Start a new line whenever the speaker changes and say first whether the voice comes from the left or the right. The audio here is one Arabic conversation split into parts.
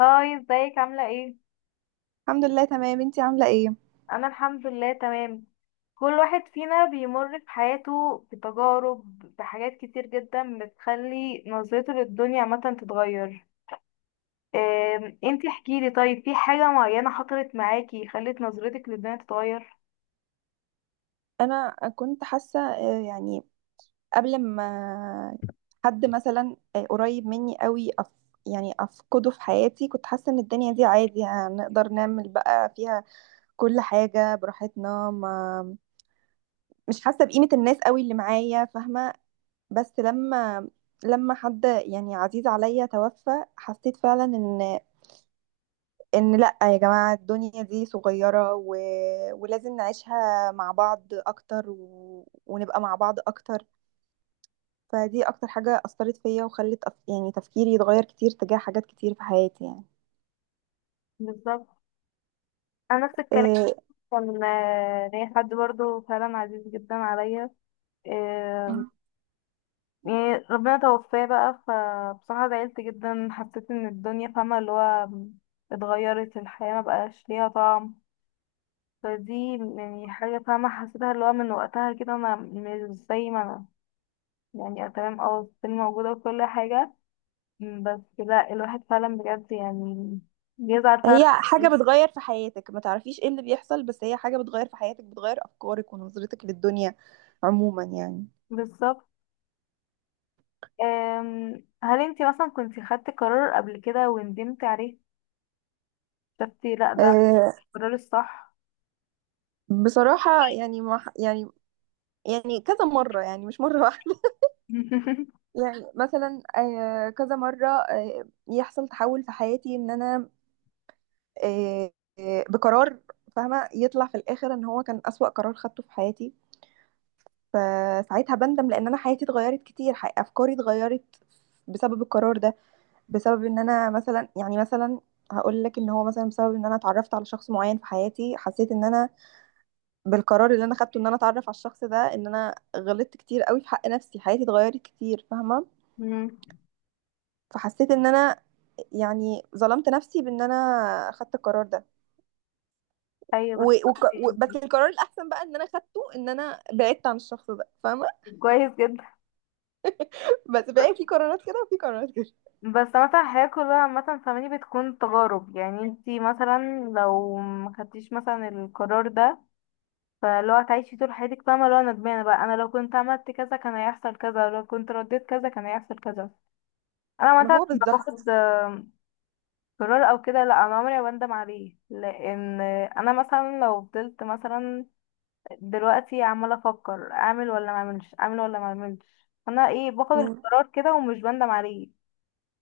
left: هاي، ازيك؟ عاملة ايه؟
right: الحمد لله، تمام. انتي عاملة ايه؟
left: انا الحمد لله تمام. كل واحد فينا بيمر في حياته بتجارب، بحاجات كتير جدا بتخلي نظرته للدنيا عامة تتغير. انتي احكيلي، طيب في حاجة معينة حصلت معاكي خلت نظرتك للدنيا تتغير؟
right: انا كنت حاسة، يعني، قبل ما حد مثلا قريب مني قوي، يعني افقده في حياتي. كنت حاسة ان الدنيا دي عادي، يعني هنقدر نعمل بقى فيها كل حاجة براحتنا، ما مش حاسة بقيمة الناس قوي اللي معايا، فاهمة؟ بس لما حد يعني عزيز عليا توفى. حسيت فعلا ان لا، يا جماعة الدنيا دي صغيرة ولازم نعيشها مع بعض اكتر ونبقى مع بعض اكتر. فدي اكتر حاجة اثرت فيا وخلت يعني تفكيري يتغير كتير تجاه حاجات كتير في حياتي، يعني.
left: بالظبط، انا نفس الكلام.
right: إيه،
left: كان ليا حد برضه فعلا عزيز جدا عليا. آه، يعني ربنا توفاه بقى، فبصراحة زعلت جدا، حسيت ان الدنيا فاهمة اللي هو اتغيرت الحياة، ما بقاش ليها طعم. فدي يعني حاجة، فاهمة حسيتها، اللي هو من وقتها كده انا مش زي ما انا يعني أه تمام، اه السن موجودة وكل حاجة، بس لا الواحد فعلا بجد يعني بيزعل
right: هي
left: فعلا.
right: حاجة بتغير في حياتك، ما تعرفيش ايه اللي بيحصل، بس هي حاجة بتغير في حياتك، بتغير افكارك ونظرتك للدنيا عموما، يعني.
left: بالظبط. هل انتي مثلا كنتي خدتي قرار قبل كده وندمتي عليه؟ شفتي لا ده
right: إيه،
left: القرار الصح؟
right: بصراحة يعني ما ح- يعني، يعني كذا مرة، يعني مش مرة واحدة. يعني مثلا كذا مرة يحصل تحول في حياتي ان انا، آه، بقرار، فاهمة؟ يطلع في الاخر ان هو كان اسوأ قرار خدته في حياتي. فساعتها بندم لان انا حياتي اتغيرت كتير، افكاري اتغيرت بسبب القرار ده. بسبب ان انا مثلا، يعني مثلا هقول لك ان هو مثلا بسبب ان انا اتعرفت على شخص معين في حياتي. حسيت ان انا بالقرار اللي انا خدته، ان انا اتعرف على الشخص ده، ان انا غلطت كتير قوي في حق نفسي، حياتي اتغيرت كتير، فاهمة؟
left: مم.
right: فحسيت ان انا يعني ظلمت نفسي بان انا خدت القرار ده.
left: ايوه بس يعني
right: بس القرار الاحسن بقى ان انا خدته، ان انا بعدت عن الشخص ده، فاهمه؟
left: كويس جدا.
right: بس بقى في قرارات كده وفي قرارات كده.
left: بس مثلا الحياة كلها عامة، فاهماني، بتكون تجارب. يعني انتي مثلا لو ما خدتيش مثلا القرار ده، فلو هتعيشي طول حياتك فاهمة لو انا ندمانة بقى، انا لو كنت عملت كذا كان هيحصل كذا، لو كنت رديت كذا كان هيحصل كذا. انا
right: ما
left: مثلا
right: هو
left: لما
right: بالظبط.
left: باخد قرار او كده لا، انا عمري ما بندم عليه، لان انا مثلا لو فضلت مثلا دلوقتي عمالة افكر اعمل ولا ما اعملش، اعمل ولا ما اعملش، انا ايه؟ باخد
right: مم.
left: القرار كده ومش بندم عليه.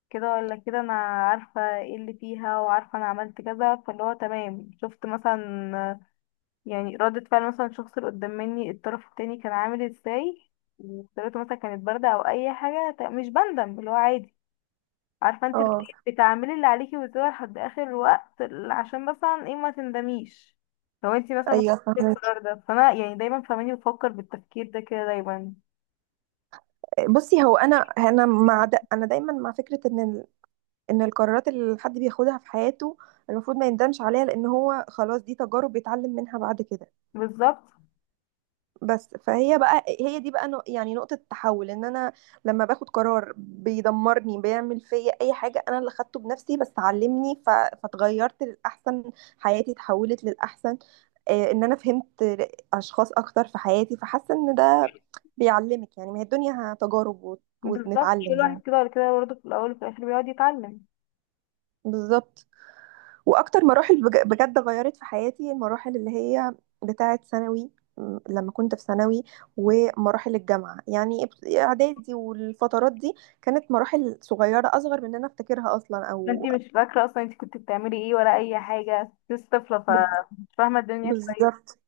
left: كده ولا كده انا عارفة ايه اللي فيها، وعارفة انا عملت كذا، فاللي هو تمام. شفت مثلا يعني ردة فعل مثلا الشخص اللي قدام مني الطرف التاني كان عامل ازاي، وطريقته مثلا كانت باردة او اي حاجة، مش بندم، اللي هو عادي. عارفة انت
right: اه،
left: بتعملي اللي عليكي، وتدور لحد اخر الوقت، عشان مثلا ايه ما تندميش لو انت مثلا ما
right: ايوه،
left: خدتيش
right: فاهمك.
left: القرار ده. فانا يعني دايما، فاهماني، بفكر بالتفكير ده كده دايما.
right: بصي، هو انا دايما مع فكره ان القرارات اللي حد بياخدها في حياته المفروض ما يندمش عليها، لان هو خلاص دي تجارب بيتعلم منها بعد كده.
left: بالظبط.
right: بس فهي بقى، هي دي بقى، يعني نقطة التحول ان انا لما باخد قرار بيدمرني، بيعمل فيا اي حاجة، انا اللي خدته بنفسي، بس علمني، فاتغيرت للأحسن. حياتي اتحولت للأحسن، ان انا فهمت اشخاص اكتر في حياتي، فحاسة ان ده بيعلمك. يعني ما هي الدنيا تجارب
left: بالظبط، كل
right: ونتعلم،
left: واحد
right: يعني.
left: كده ولا كده برضه في الاول وفي الاخر بيقعد يتعلم.
right: بالظبط. واكتر مراحل بجد غيرت في حياتي، المراحل اللي هي بتاعه ثانوي. لما كنت في ثانوي ومراحل الجامعه، يعني اعدادي، والفترات دي كانت مراحل صغيره، اصغر من ان انا افتكرها اصلا،
left: ما
right: او
left: انتي مش فاكرة اصلا انتي كنت بتعملي ايه ولا اي حاجة، لسه طفلة فمش
right: بز-
left: فاهمة الدنيا كويس.
right: بالظبط.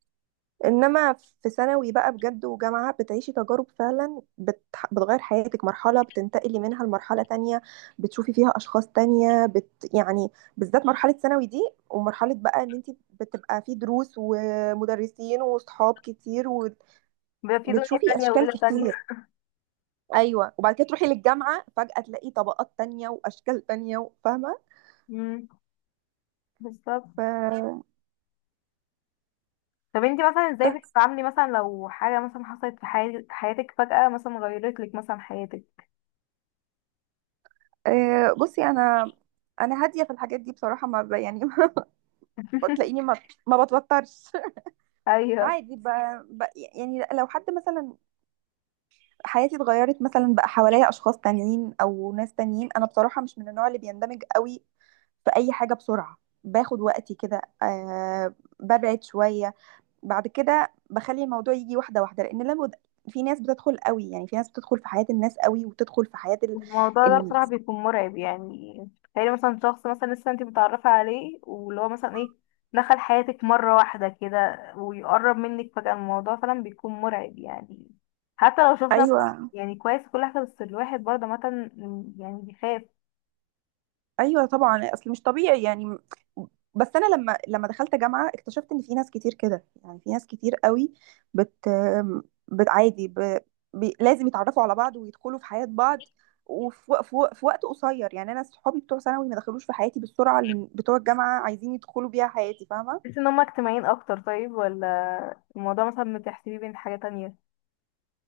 right: انما في ثانوي بقى بجد وجامعة، بتعيشي تجارب فعلا بتغير حياتك، مرحلة بتنتقلي منها لمرحلة تانية، بتشوفي فيها اشخاص تانية، يعني. بالذات مرحلة ثانوي دي، ومرحلة بقى ان انت بتبقى في دروس ومدرسين وصحاب كتير،
left: بيبقى في دنيا
right: وبتشوفي
left: تانية
right: اشكال
left: وليلة تانية.
right: كتير. ايوه، وبعد كده تروحي للجامعة فجأة تلاقي طبقات تانية واشكال تانية، فاهمة؟
left: امم، بالظبط.
right: ف
left: طب انتي مثلا ازاي
right: بس،
left: بتتعاملي مثلا لو حاجة مثلا حصلت في حياتك فجأة مثلا غيرت لك مثلا حياتك؟
right: بصي، انا هاديه في الحاجات دي بصراحه، ما ب- يعني. ما تلاقيني، ما بتوترش،
left: ايوه.
right: عادي، ب... يعني لو حد مثلا حياتي اتغيرت مثلا، بقى حواليا اشخاص تانيين او ناس تانيين، انا بصراحة مش من النوع اللي بيندمج قوي في اي حاجة بسرعة. باخد وقتي كده، ببعد شوية، بعد كده بخلي الموضوع يجي واحدة واحدة، لان لو في ناس بتدخل قوي، يعني في ناس بتدخل في حياة الناس قوي، وتدخل في حياة
left: الموضوع ده
right: ال...
left: بصراحة بيكون مرعب يعني. تخيلي مثلا شخص مثلا لسه انت متعرفة عليه، واللي هو مثلا ايه دخل حياتك مرة واحدة كده ويقرب منك فجأة، الموضوع فعلا بيكون مرعب يعني. حتى لو شخص ده مثلا
right: ايوه.
left: يعني كويس كل حاجة، بس الواحد برضه مثلا يعني بيخاف.
right: ايوه طبعا، اصل مش طبيعي، يعني. بس انا لما دخلت جامعه، اكتشفت ان في ناس كتير كده، يعني في ناس كتير قوي بت عادي، لازم يتعرفوا على بعض ويدخلوا في حياه بعض وفي وق- في وق- في وقت قصير. يعني انا صحابي بتوع ثانوي ما دخلوش في حياتي بالسرعه اللي بتوع الجامعه عايزين يدخلوا بيها حياتي، فاهمه؟
left: تحس ان هما اجتماعيين اكتر طيب، ولا الموضوع مثلا بتحسبيه بين حاجة تانية؟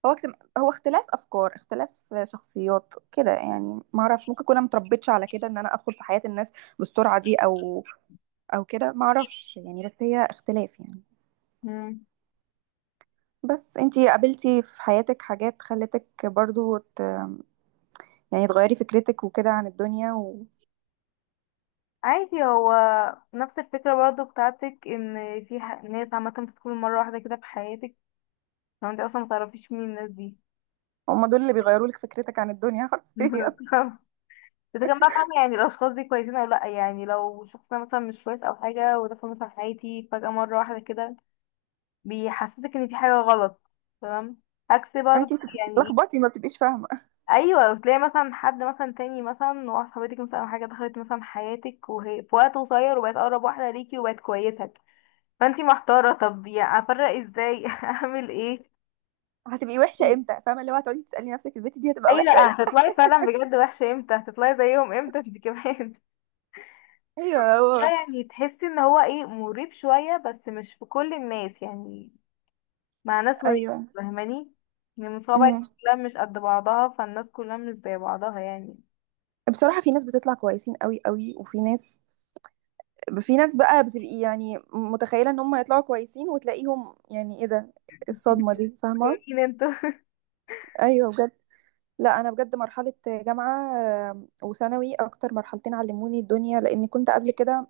right: هو اختلاف افكار، اختلاف شخصيات كده، يعني. ما اعرفش، ممكن اكون أنا متربيتش على كده ان انا ادخل في حياه الناس بالسرعه دي، او كده، ما اعرفش، يعني. بس هي اختلاف، يعني.
left: مم.
right: بس انتي قابلتي في حياتك حاجات خلتك برضو يعني تغيري فكرتك وكده عن الدنيا،
left: عادي هو نفس الفكرة برضه بتاعتك، ان في ناس عامة بتكون مرة واحدة كده في حياتك، لو انت اصلا متعرفيش مين الناس دي.
right: وهم دول اللي بيغيروا لك فكرتك عن الدنيا حرفيا.
left: اذا كان بقى فاهمة يعني الاشخاص دي كويسين او لا، يعني لو شخص ده مثلا مش كويس او حاجة، ودخل مثلا حياتي فجأة مرة واحدة كده، بيحسسك ان في حاجة غلط. تمام، عكس برضه
right: انتي
left: يعني ايه.
right: بتتلخبطي، ما بتبقيش فاهمه،
left: ايوه، وتلاقي مثلا حد مثلا تاني مثلا واحدة صاحبتك مثلا او حاجة دخلت مثلا حياتك، وهي في وقت قصير وبقت اقرب واحدة ليكي وبقت كويسة، فانتي محتارة طب يعني افرق ازاي؟ اعمل ايه؟
right: هتبقي وحشه امتى، فاهمه؟ اللي هو هتقعدي تسالي نفسك البت دي هتبقى
left: ايوه
right: وحشه امتى.
left: هتطلعي فعلا بجد وحشة امتى، هتطلعي زيهم امتى انت كمان.
right: ايوه
left: اه
right: هو،
left: يعني تحس ان هو ايه مريب شوية، بس مش في كل الناس يعني، مع ناس وناس.
right: ايوه،
left: فاهماني ان المصابة
right: امم.
left: كلها مش قد بعضها، فالناس كلها مش زي بعضها يعني.
right: بصراحه، في ناس بتطلع كويسين قوي قوي، وفي ناس، في ناس بقى بتبقي يعني متخيله ان هم يطلعوا كويسين، وتلاقيهم يعني، ايه ده، الصدمه
left: انتوا
right: دي، فاهمه؟
left: مين انتوا؟
right: ايوه. لا، انا بجد مرحله جامعه وثانوي اكتر مرحلتين علموني الدنيا، لاني كنت قبل كده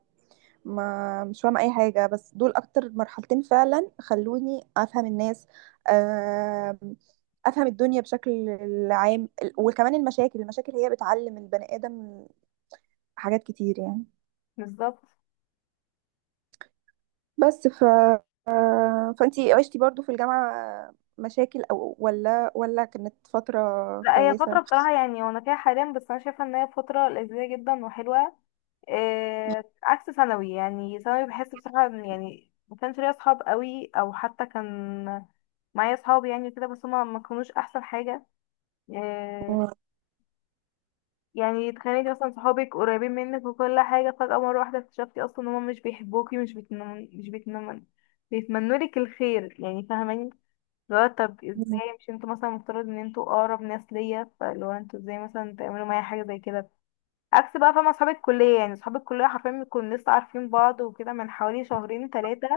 right: ما مش فاهمه اي حاجه. بس دول اكتر مرحلتين فعلا خلوني افهم الناس، آم، افهم الدنيا بشكل عام. وكمان المشاكل، المشاكل هي بتعلم البني ادم حاجات كتير، يعني.
left: بالظبط.
right: بس فانتي عشتي برضو في الجامعه مشاكل، او ولا كانت فتره
left: لا هي فترة
right: كويسه؟
left: بصراحة يعني وانا فيها حاليا، بس انا شايفة ان هي فترة لذيذة جدا وحلوة. إيه عكس ثانوي، يعني ثانوي بحس بصراحة إن يعني ما كانش ليا اصحاب قوي، او حتى كان معايا اصحاب يعني كده بس هما ما كانوش احسن حاجة. آه، يعني اتخانقتي اصلا، صحابك قريبين منك وكل حاجه فجاه مره واحده اكتشفتي اصلا ان هم مش بيحبوكي، مش بيتمنوا، مش بيتمنوا لك الخير يعني، فاهماني اللي هو طب ازاي؟ مش انتوا مثلا مفترض ان انتوا اقرب ناس ليا؟ فاللي هو انتوا ازاي مثلا تعملوا معايا حاجه زي كده؟ عكس بقى، فاهمه، اصحاب الكليه، يعني اصحاب الكليه حرفيا بنكون لسه عارفين بعض وكده من حوالي شهرين ثلاثه،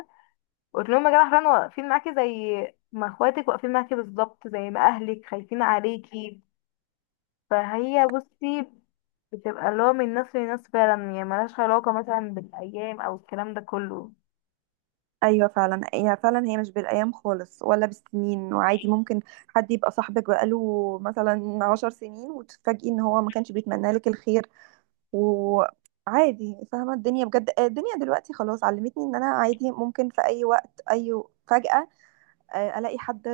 left: قلت لهم يا جدع حرفيا واقفين معاكي زي ما اخواتك واقفين معاكي بالظبط، زي ما اهلك خايفين عليكي. فهي بصي بتبقى اللي هو من ناس لناس فعلا يعني، ملهاش علاقة مثلا بالأيام أو الكلام ده كله
right: ايوه فعلا، هي فعلا هي مش بالايام خالص ولا بالسنين. وعادي ممكن حد يبقى صاحبك بقاله مثلا 10 سنين، وتتفاجئي ان هو ما كانش بيتمنى لك الخير. وعادي فاهمه، الدنيا بجد الدنيا دلوقتي خلاص علمتني ان انا عادي ممكن في اي وقت، اي فجأة، الاقي حد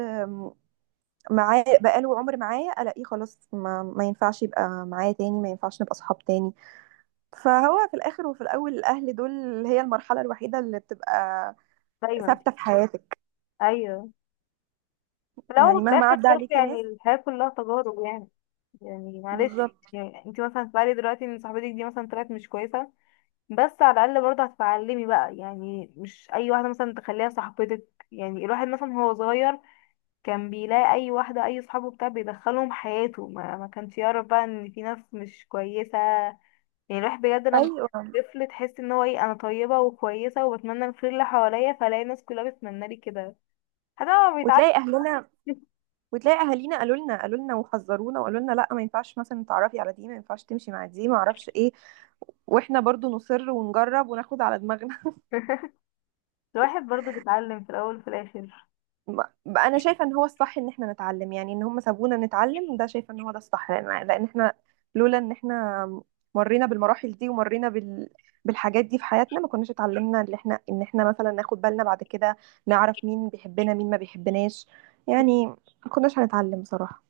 right: معاه بقاله عمر معايا، الاقيه خلاص، ما ينفعش يبقى معايا تاني، ما ينفعش نبقى صحاب تاني. فهو في الاخر وفي الاول الاهل دول هي المرحله الوحيده اللي بتبقى
left: دايما.
right: ثابته في حياتك،
left: أيوه، في الأول
right: يعني
left: وفي
right: مهما
left: الآخر
right: عدى
left: برضه
right: عليكي
left: يعني
right: ناس.
left: الحياة كلها تجارب يعني. يعني معلش
right: بالظبط.
left: يعني انتي مثلا هتتعلي دلوقتي ان صاحبتك دي مثلا طلعت مش كويسة، بس على الأقل برضه هتتعلمي بقى يعني مش أي واحدة مثلا تخليها صاحبتك. يعني الواحد مثلا هو صغير كان بيلاقي أي واحدة أي صحابه بتاع بيدخلهم حياته، ما كانش يعرف بقى ان في ناس مش كويسة. يعني الواحد بجد لما
right: ايوه،
left: طفل تحس ان هو ايه انا طيبة وكويسة وبتمنى الخير اللي حواليا، فلاقي الناس كلها بتتمنى لي كده. حتى هو بيتعلم.
right: وتلاقي اهلنا، وتلاقي اهالينا قالوا لنا، وحذرونا، وقالوا لنا لا، ما ينفعش مثلا تعرفي على دي، ما ينفعش تمشي مع دي، ما اعرفش ايه. واحنا برضو نصر ونجرب وناخد على دماغنا.
left: الواحد برضه بيتعلم في الاول وفي الاخر.
right: انا شايفه ان هو الصح ان احنا نتعلم، يعني ان هم سابونا نتعلم ده. شايفه ان هو ده الصح، لان احنا لولا ان احنا مرينا بالمراحل دي، ومرينا بالحاجات دي في حياتنا، ما كناش اتعلمنا ان احنا، مثلا ناخد بالنا بعد كده، نعرف مين بيحبنا مين ما بيحبناش، يعني ما كناش هنتعلم، بصراحه.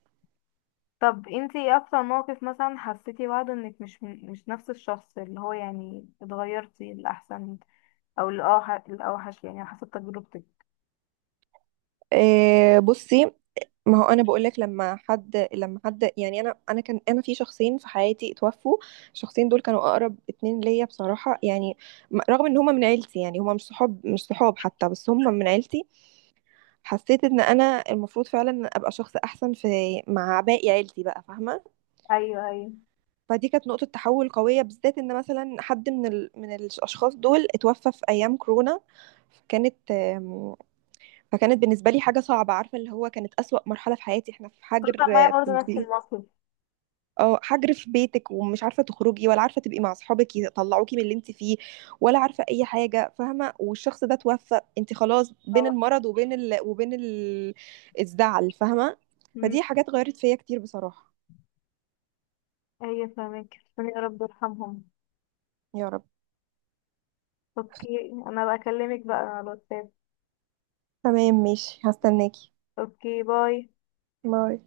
left: طب انتي ايه اكتر موقف مثلا حسيتي بعده انك مش مش نفس الشخص، اللي هو يعني اتغيرتي للاحسن او الاوحش؟ الاوحش يعني، على حسب تجربتك.
right: إيه، بصي، ما هو انا بقول لك، لما حد يعني انا في شخصين في حياتي اتوفوا. الشخصين دول كانوا اقرب اتنين ليا بصراحه، يعني رغم ان هما من عيلتي، يعني هما مش صحاب مش صحاب حتى، بس هما من عيلتي. حسيت ان انا المفروض فعلا ابقى شخص احسن في، مع باقي عيلتي بقى، فاهمه؟
left: ايوه، ايوه،
right: فدي كانت نقطه تحول قويه، بالذات ان مثلا حد من من الاشخاص دول اتوفى في ايام كورونا. كانت فكانت بالنسبه لي حاجه صعبه، عارفه، اللي هو كانت اسوأ مرحله في حياتي، احنا في
left: حصل
right: حجر
left: معايا
right: في
left: برضه نفس
right: البيت.
left: الموقف.
right: اه، حجر في بيتك، ومش عارفه تخرجي، ولا عارفه تبقي مع اصحابك يطلعوكي من اللي انت فيه، ولا عارفه اي حاجه، فاهمه؟ والشخص ده توفى، انت خلاص بين
left: أو-
right: المرض وبين الزعل، فاهمه؟
left: مم،
right: فدي حاجات غيرت فيا كتير، بصراحه.
left: ايوه فاهمك، ربنا، يا رب يرحمهم.
right: يا رب.
left: اوكي، انا بكلمك بقى على الواتساب.
right: تمام ماشي، هستناكي.
left: اوكي، باي.
right: باي.